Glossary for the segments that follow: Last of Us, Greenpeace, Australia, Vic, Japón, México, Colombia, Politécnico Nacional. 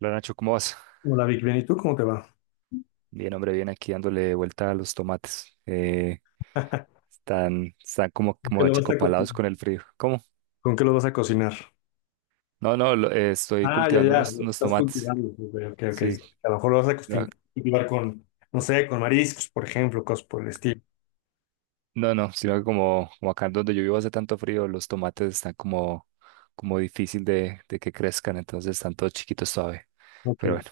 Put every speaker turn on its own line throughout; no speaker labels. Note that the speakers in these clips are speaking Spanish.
Hola Nacho, ¿cómo vas?
Hola Vic, bien, ¿y tú cómo te va?
Bien, hombre, bien aquí dándole vuelta a los tomates. Están como,
¿Con qué
como
lo vas a cocinar?
achicopalados con el frío. ¿Cómo?
¿Con qué lo vas a cocinar?
No, no, estoy
Ah, ya,
cultivando
ya, lo que
unos
estás
tomates.
cultivando. Ok, ok, ok.
Sí,
A lo mejor lo vas a
no,
cultivar con, no sé, con mariscos, por ejemplo, cosas por el estilo.
no, no, sino que como, como acá donde yo vivo hace tanto frío, los tomates están como difícil de que crezcan, entonces están todos chiquitos todavía.
Ok.
Pero bueno,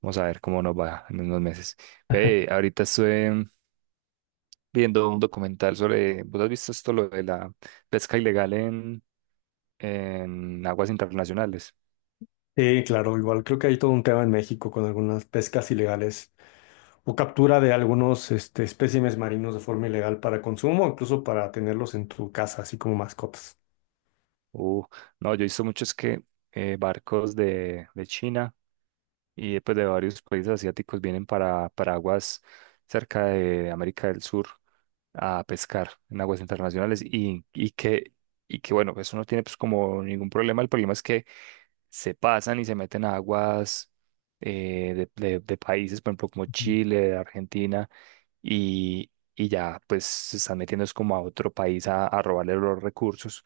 vamos a ver cómo nos va en unos meses. Ve, ahorita estoy viendo un documental sobre, ¿vos has visto esto, lo de la pesca ilegal en aguas internacionales?
Sí, claro, igual creo que hay todo un tema en México con algunas pescas ilegales o captura de algunos este, espécimes marinos de forma ilegal para consumo, incluso para tenerlos en tu casa, así como mascotas.
Uh, no, yo he visto muchos que barcos de China y pues, de varios países asiáticos vienen para aguas cerca de América del Sur a pescar en aguas internacionales y que bueno, eso no tiene pues como ningún problema. El problema es que se pasan y se meten a aguas de países, por ejemplo, como
Ujú,
Chile, Argentina, y ya pues se están metiendo es como a otro país a robarle los recursos,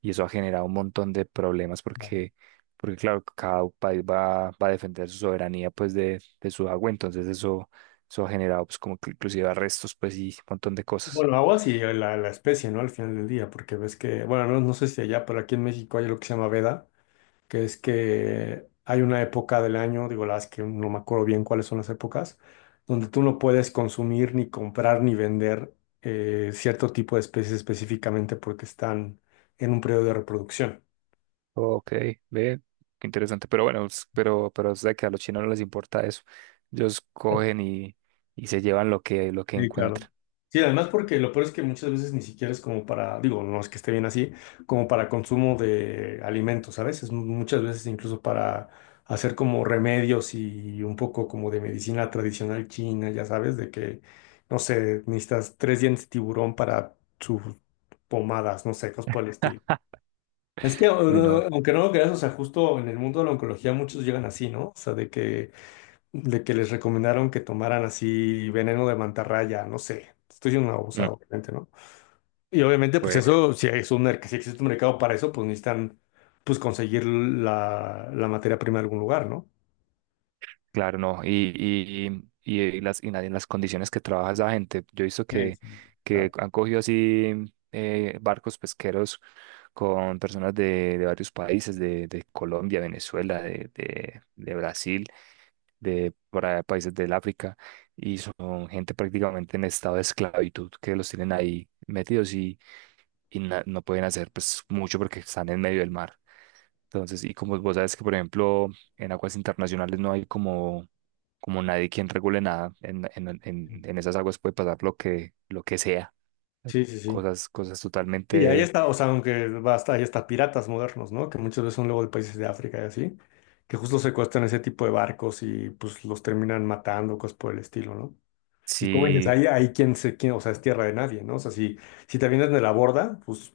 y eso ha generado un montón de problemas
claro.
porque, porque claro, cada país va a defender su soberanía pues de su agua. Entonces, eso ha generado pues como que inclusive arrestos pues y un montón de cosas.
Bueno, aguas y la especie, ¿no? Al final del día, porque ves que, bueno, no, no sé si allá, pero aquí en México hay lo que se llama veda, que es que hay una época del año, digo, la verdad es que no me acuerdo bien cuáles son las épocas, donde tú no puedes consumir, ni comprar, ni vender cierto tipo de especies específicamente porque están en un periodo de reproducción.
Ok, ve, qué interesante. Pero bueno, pero es de que a los chinos no les importa eso, ellos cogen y se llevan lo que
Sí, claro.
encuentran.
Sí, además porque lo peor es que muchas veces ni siquiera es como para, digo, no es que esté bien así, como para consumo de alimentos, ¿sabes? Es muchas veces incluso para hacer como remedios y un poco como de medicina tradicional china, ya sabes, de que, no sé, necesitas tres dientes de tiburón para sus pomadas, no sé, cosas por el estilo. Es que,
Uy, no.
aunque no lo creas, o sea, justo en el mundo de la oncología muchos llegan así, ¿no? O sea, de que les recomendaron que tomaran así veneno de mantarraya, no sé. Estoy siendo un
Mm.
abusado, obviamente, ¿no? Y obviamente, pues eso, si es un, si existe un mercado para eso, pues necesitan, pues conseguir la materia prima de algún lugar, ¿no?
Claro, no. En las condiciones que trabaja esa gente, yo he visto que
La-
han cogido así barcos pesqueros con personas de varios países, de Colombia, Venezuela, de Brasil, de para países del África, y son gente prácticamente en estado de esclavitud que los tienen ahí metidos, y no pueden hacer pues mucho porque están en medio del mar. Entonces, y como vos sabes que, por ejemplo, en aguas internacionales no hay como, como nadie quien regule nada. En esas aguas puede pasar lo que sea.
Sí, sí, sí.
Cosas, cosas
Y ahí
totalmente.
está, o sea, aunque basta, ahí está piratas modernos, ¿no? Que muchas veces son luego de países de África y así, que justo secuestran ese tipo de barcos y pues los terminan matando, cosas por el estilo, ¿no? Y como dices,
Sí.
ahí quien se, quien, o sea, es tierra de nadie, ¿no? O sea, si, si te vienes de la borda, pues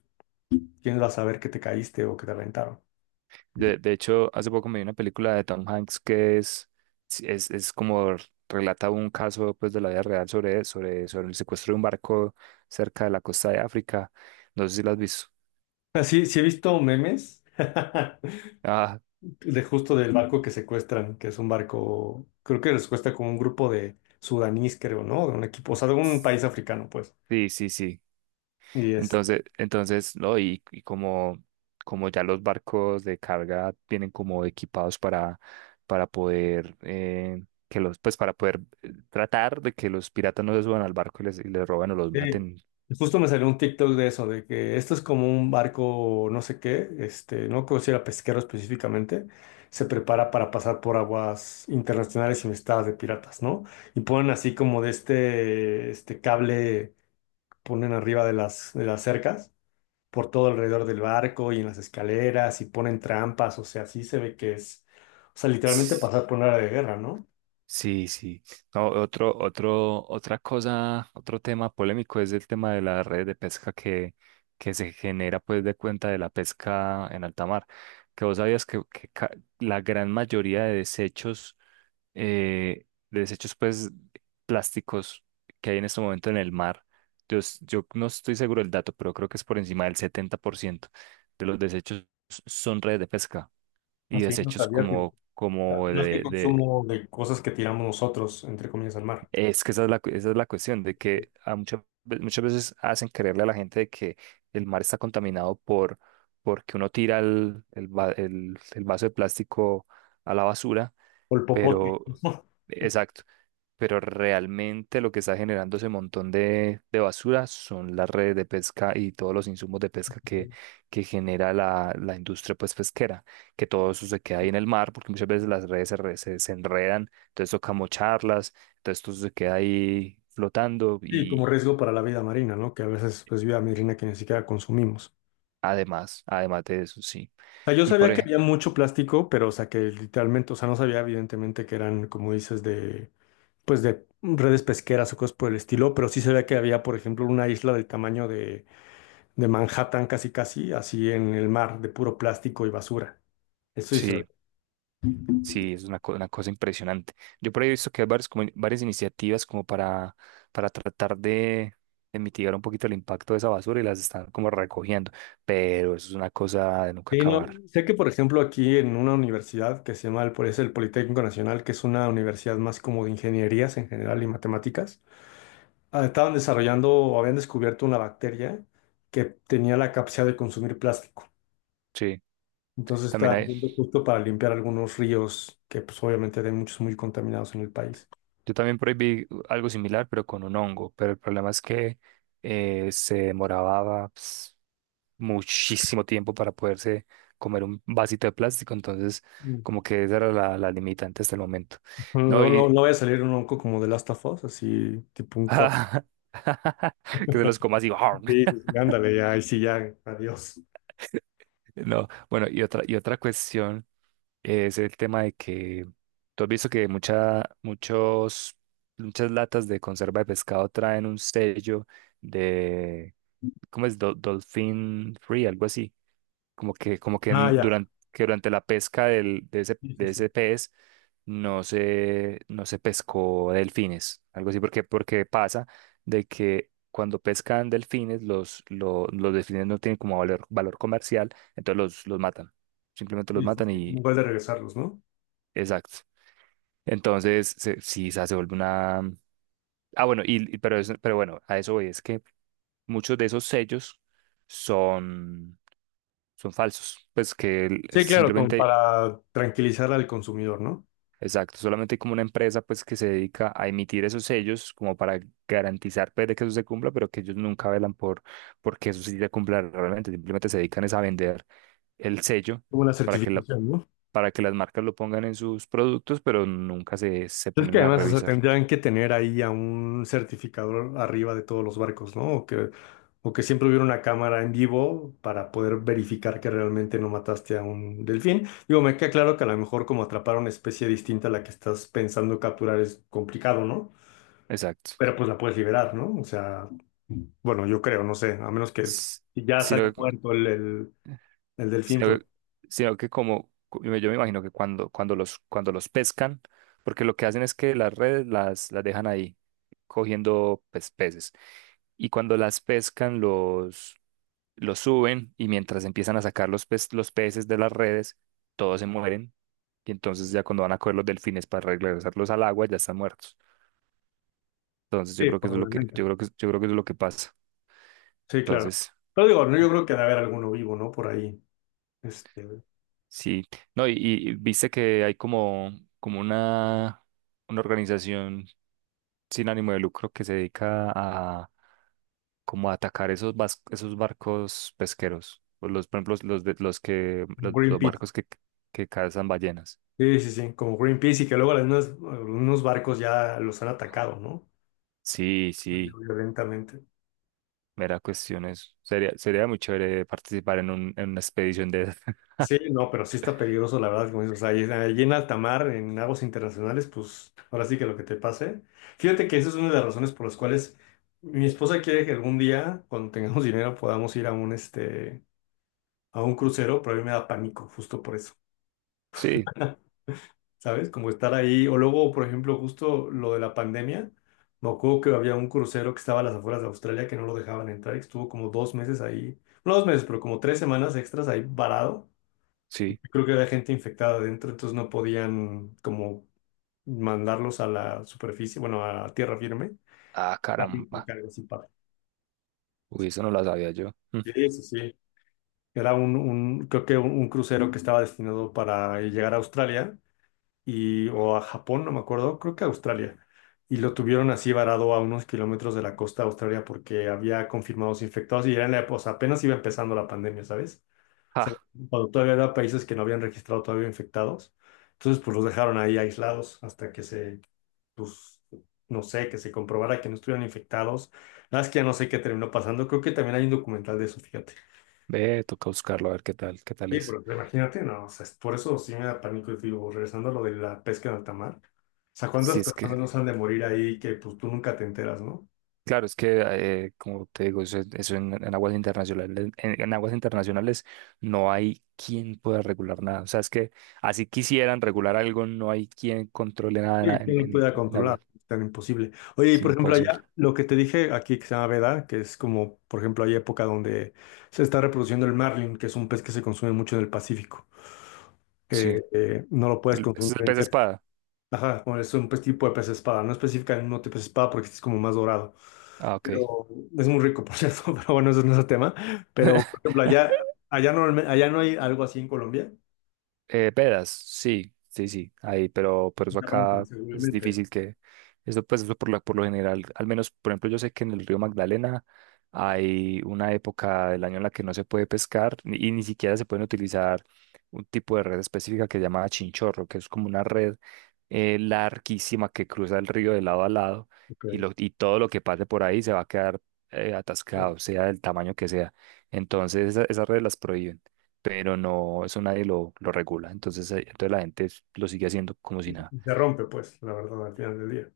¿quién va a saber que te caíste o que te reventaron?
De hecho, hace poco me vi una película de Tom Hanks que es, sí, es como, relata un caso pues, de la vida real sobre, sobre, sobre el secuestro de un barco cerca de la costa de África. No sé si la has visto.
Así, sí, sí he visto memes
Ah,
de justo del barco que secuestran, que es un barco, creo que les cuesta como un grupo de sudanís, creo, ¿no? De un equipo, o sea, de un país africano, pues.
sí, sí, sí.
Y este,
Entonces, no, como ya los barcos de carga vienen como equipados para poder que los, pues para poder tratar de que los piratas no se suban al barco y les roben o los
sí,
maten.
justo me salió un TikTok de eso, de que esto es como un barco, no sé qué, este, no creo si era pesquero específicamente, se prepara para pasar por aguas internacionales infestadas de piratas, ¿no? Y ponen así como de este, este cable. Ponen arriba de de las cercas, por todo alrededor del barco y en las escaleras y ponen trampas, o sea, sí se ve que es, o sea, literalmente
S-
pasar por una área de guerra, ¿no?
Sí, sí. No, otra cosa, otro tema polémico es el tema de la red de pesca que se genera pues de cuenta de la pesca en alta mar. Que vos sabías que ca- La gran mayoría de desechos eh, de desechos pues plásticos que hay en este momento en el mar. Yo no estoy seguro del dato, pero creo que es por encima del 70% de los desechos son redes de pesca y
Así, no
desechos
sabía que,
como, como
no es que
de, de-
consumo de cosas que tiramos nosotros, entre comillas, al mar,
Es que esa es la, esa es la cuestión, de que muchas veces hacen creerle a la gente de que el mar está contaminado por, porque uno tira el vaso de plástico a la basura,
o el popote.
pero exacto. Pero realmente lo que está generando ese montón de basura son las redes de pesca y todos los insumos de pesca que genera la industria pues, pesquera, que todo eso se queda ahí en el mar, porque muchas veces las redes se enredan, entonces toca mocharlas, entonces todo eso se queda ahí flotando
Y como
y
riesgo para la vida marina, ¿no? Que a veces, pues, vida marina que ni siquiera consumimos.
además, además de eso, sí.
O sea, yo
Y por
sabía que
ejemplo,
había mucho plástico, pero, o sea, que literalmente, o sea, no sabía evidentemente que eran, como dices, de, pues de redes pesqueras o cosas por el estilo, pero sí se veía que había, por ejemplo, una isla del tamaño de Manhattan, casi casi, así en el mar, de puro plástico y basura. Eso sí se
sí, es una, una cosa impresionante. Yo por ahí he visto que hay varias, como, varias iniciativas como para tratar de mitigar un poquito el impacto de esa basura y las están como recogiendo, pero eso es una cosa de nunca
Sí, no,
acabar.
sé que, por ejemplo, aquí en una universidad que se llama el, es el Politécnico Nacional, que es una universidad más como de ingenierías en general y matemáticas, ah, estaban desarrollando o habían descubierto una bacteria que tenía la capacidad de consumir plástico.
Sí,
Entonces
también
está
hay,
viendo justo para limpiar algunos ríos que pues obviamente hay muchos muy contaminados en el país.
yo también por ahí vi algo similar, pero con un hongo. Pero el problema es que se demoraba pues, muchísimo tiempo para poderse comer un vasito de plástico, entonces
Mm.
como que esa era la, la limitante hasta el momento. No,
No, no,
y,
no vaya a salir un onco como de Last of Us, así tipo un corte.
que se los coma así.
Sí, sí, sí, ándale, ya, ahí sí, ya, adiós.
No, bueno, y otra cuestión es el tema de que tú has visto que mucha, muchos, muchas latas de conserva de pescado traen un sello de, ¿cómo es? Dolphin Free, algo así. Como
Ah, ya.
que durante la pesca
Sí, sí,
de
sí,
ese pez no se, no se pescó delfines, algo así, porque, porque pasa de que cuando pescan delfines, los delfines no tienen como valor, valor comercial, entonces los matan. Simplemente los
sí, sí,
matan
sí, un
y...
gol de regresarlos, ¿no?
Exacto. Entonces, sí, o sea, se vuelve una... Ah, bueno, pero, pero bueno, a eso voy. Es que muchos de esos sellos son, son falsos. Pues que el-
Sí, claro, como
simplemente,
para tranquilizar al consumidor, ¿no?
exacto, solamente hay como una empresa pues que se dedica a emitir esos sellos como para garantizar pues, de que eso se cumpla, pero que ellos nunca velan por que eso sí se cumpla realmente. Simplemente se dedican es a vender el sello
Como una
para que la,
certificación.
para que las marcas lo pongan en sus productos, pero nunca se, se
Es que
ponen a
además, o sea,
revisar.
tendrían que tener ahí a un certificador arriba de todos los barcos, ¿no? O que siempre hubiera una cámara en vivo para poder verificar que realmente no mataste a un delfín. Digo, me queda claro que a lo mejor como atrapar una especie distinta a la que estás pensando capturar es complicado, ¿no?
Exacto.
Pero pues la puedes liberar, ¿no? O sea, bueno, yo creo, no sé, a menos que
S-
ya sale
Sino que,
muerto el delfín. Pues,
sino que, sino que como yo me imagino que cuando, cuando los pescan, porque lo que hacen es que las redes las dejan ahí cogiendo pues, peces. Y cuando las pescan, los suben y mientras empiezan a sacar los peces de las redes, todos se mueren. Y entonces ya cuando van a coger los delfines para regresarlos al agua, ya están muertos. Entonces yo
sí,
creo que eso es lo que,
probablemente.
yo creo que, yo creo que eso es lo que pasa.
Sí, claro.
Entonces,
Pero digo, no, yo creo que debe haber alguno vivo, ¿no? Por ahí. Este,
sí. No, y viste que hay como, como una organización sin ánimo de lucro que se dedica a como a atacar esos barcos pesqueros. O los, por ejemplo, los de, los que, los
Greenpeace.
barcos que cazan ballenas.
Sí, sí, sí, como Greenpeace y que luego algunos, algunos barcos ya los han atacado, ¿no?
Sí, sí,
Violentamente.
mera cuestión es. Sería, sería muy chévere participar en un, en una expedición de esas.
Sí, no, pero sí está peligroso, la verdad, como dices, o sea, allí en alta mar, en aguas internacionales, pues ahora sí que lo que te pase. Fíjate que esa es una de las razones por las cuales mi esposa quiere que algún día, cuando tengamos dinero, podamos ir a un, este, a un crucero, pero a mí me da pánico, justo por eso.
Sí,
¿Sabes? Como estar ahí. O luego, por ejemplo, justo lo de la pandemia, me acuerdo que había un crucero que estaba a las afueras de Australia que no lo dejaban entrar y estuvo como dos meses ahí, no dos meses, pero como tres semanas extras ahí varado.
sí.
Creo que había gente infectada adentro, entonces no podían como mandarlos a la superficie, bueno, a tierra firme.
Ah,
Pánico,
caramba.
que algo así pasa.
Uy, eso no lo sabía yo. Mm.
Sí, sí, sí. Era un- creo que un crucero que estaba destinado para llegar a Australia y, o a Japón, no me acuerdo, creo que a Australia. Y lo tuvieron así varado a unos kilómetros de la costa de Australia porque había confirmados infectados y era en la época, o sea, apenas iba empezando la pandemia, ¿sabes? O sea, cuando todavía había países que no habían registrado todavía infectados. Entonces, pues los dejaron ahí aislados hasta que se, pues, no sé, que se comprobara que no estuvieran infectados. La verdad es que ya no sé qué terminó pasando. Creo que también hay un documental de eso, fíjate.
Ve, toca buscarlo a ver qué tal
Sí,
es.
pero imagínate, no, o sea, es- por eso sí me da pánico y digo, regresando a lo de la pesca en alta mar, o sea,
Si
¿cuántas
es
personas
que,
no se han de morir ahí que pues tú nunca te enteras, ¿no?
claro, es que, como te digo, eso en aguas internacionales no hay quien pueda regular nada. O sea, es que así quisieran regular algo, no hay quien controle nada
Sí, ¿quién lo pudiera
en aguas.
controlar? Es tan imposible. Oye, y
Es
por ejemplo
imposible.
allá, lo que te dije aquí que se llama veda, que es como, por ejemplo, hay época donde se está reproduciendo el marlin, que es un pez que se consume mucho en el Pacífico,
Sí.
que no lo puedes consumir
¿Ese es el
en
pez espada?
Ajá, bueno, es un pues, tipo de pez espada, no especifica el mismo tipo de espada porque este es como más dorado,
Ah, ok.
pero es muy rico, por cierto, pero bueno, eso no es el tema, pero por ejemplo, allá, allá, allá no hay algo así en Colombia,
Vedas, sí, sí, sí, ahí, pero
y
eso
se rompen
acá es
seguramente, ¿no?
difícil que, eso pues eso por lo general, al menos, por ejemplo, yo sé que en el río Magdalena hay una época del año en la que no se puede pescar ni ni siquiera se pueden utilizar un tipo de red específica que se llama chinchorro, que es como una red larguísima que cruza el río de lado a lado y, lo,
Ok.
y todo lo que pase por ahí se va a quedar
Oh,
atascado, sea del tamaño que sea. Entonces, esas redes las prohíben, pero no, eso nadie lo, lo regula. Entonces, entonces la gente lo sigue haciendo como si nada.
y se rompe pues, la verdad, al final del día.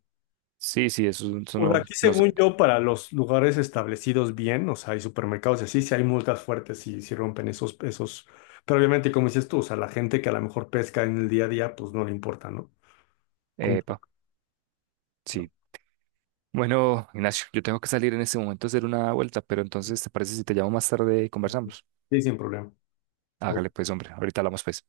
Sí, sí, eso
O
no,
sea, aquí
no sé.
según yo, para los lugares establecidos bien, o sea, hay supermercados y así, sí hay multas fuertes si, si rompen esos, esos, pero obviamente, como dices tú, o sea, la gente que a lo mejor pesca en el día a día, pues no le importa, ¿no? Cumple,
Epa, sí. Bueno, Ignacio, yo tengo que salir en este momento a hacer una vuelta, pero entonces, ¿te parece si te llamo más tarde y conversamos?
sí, sin problema.
Hágale
Ok.
pues, hombre, ahorita hablamos pues.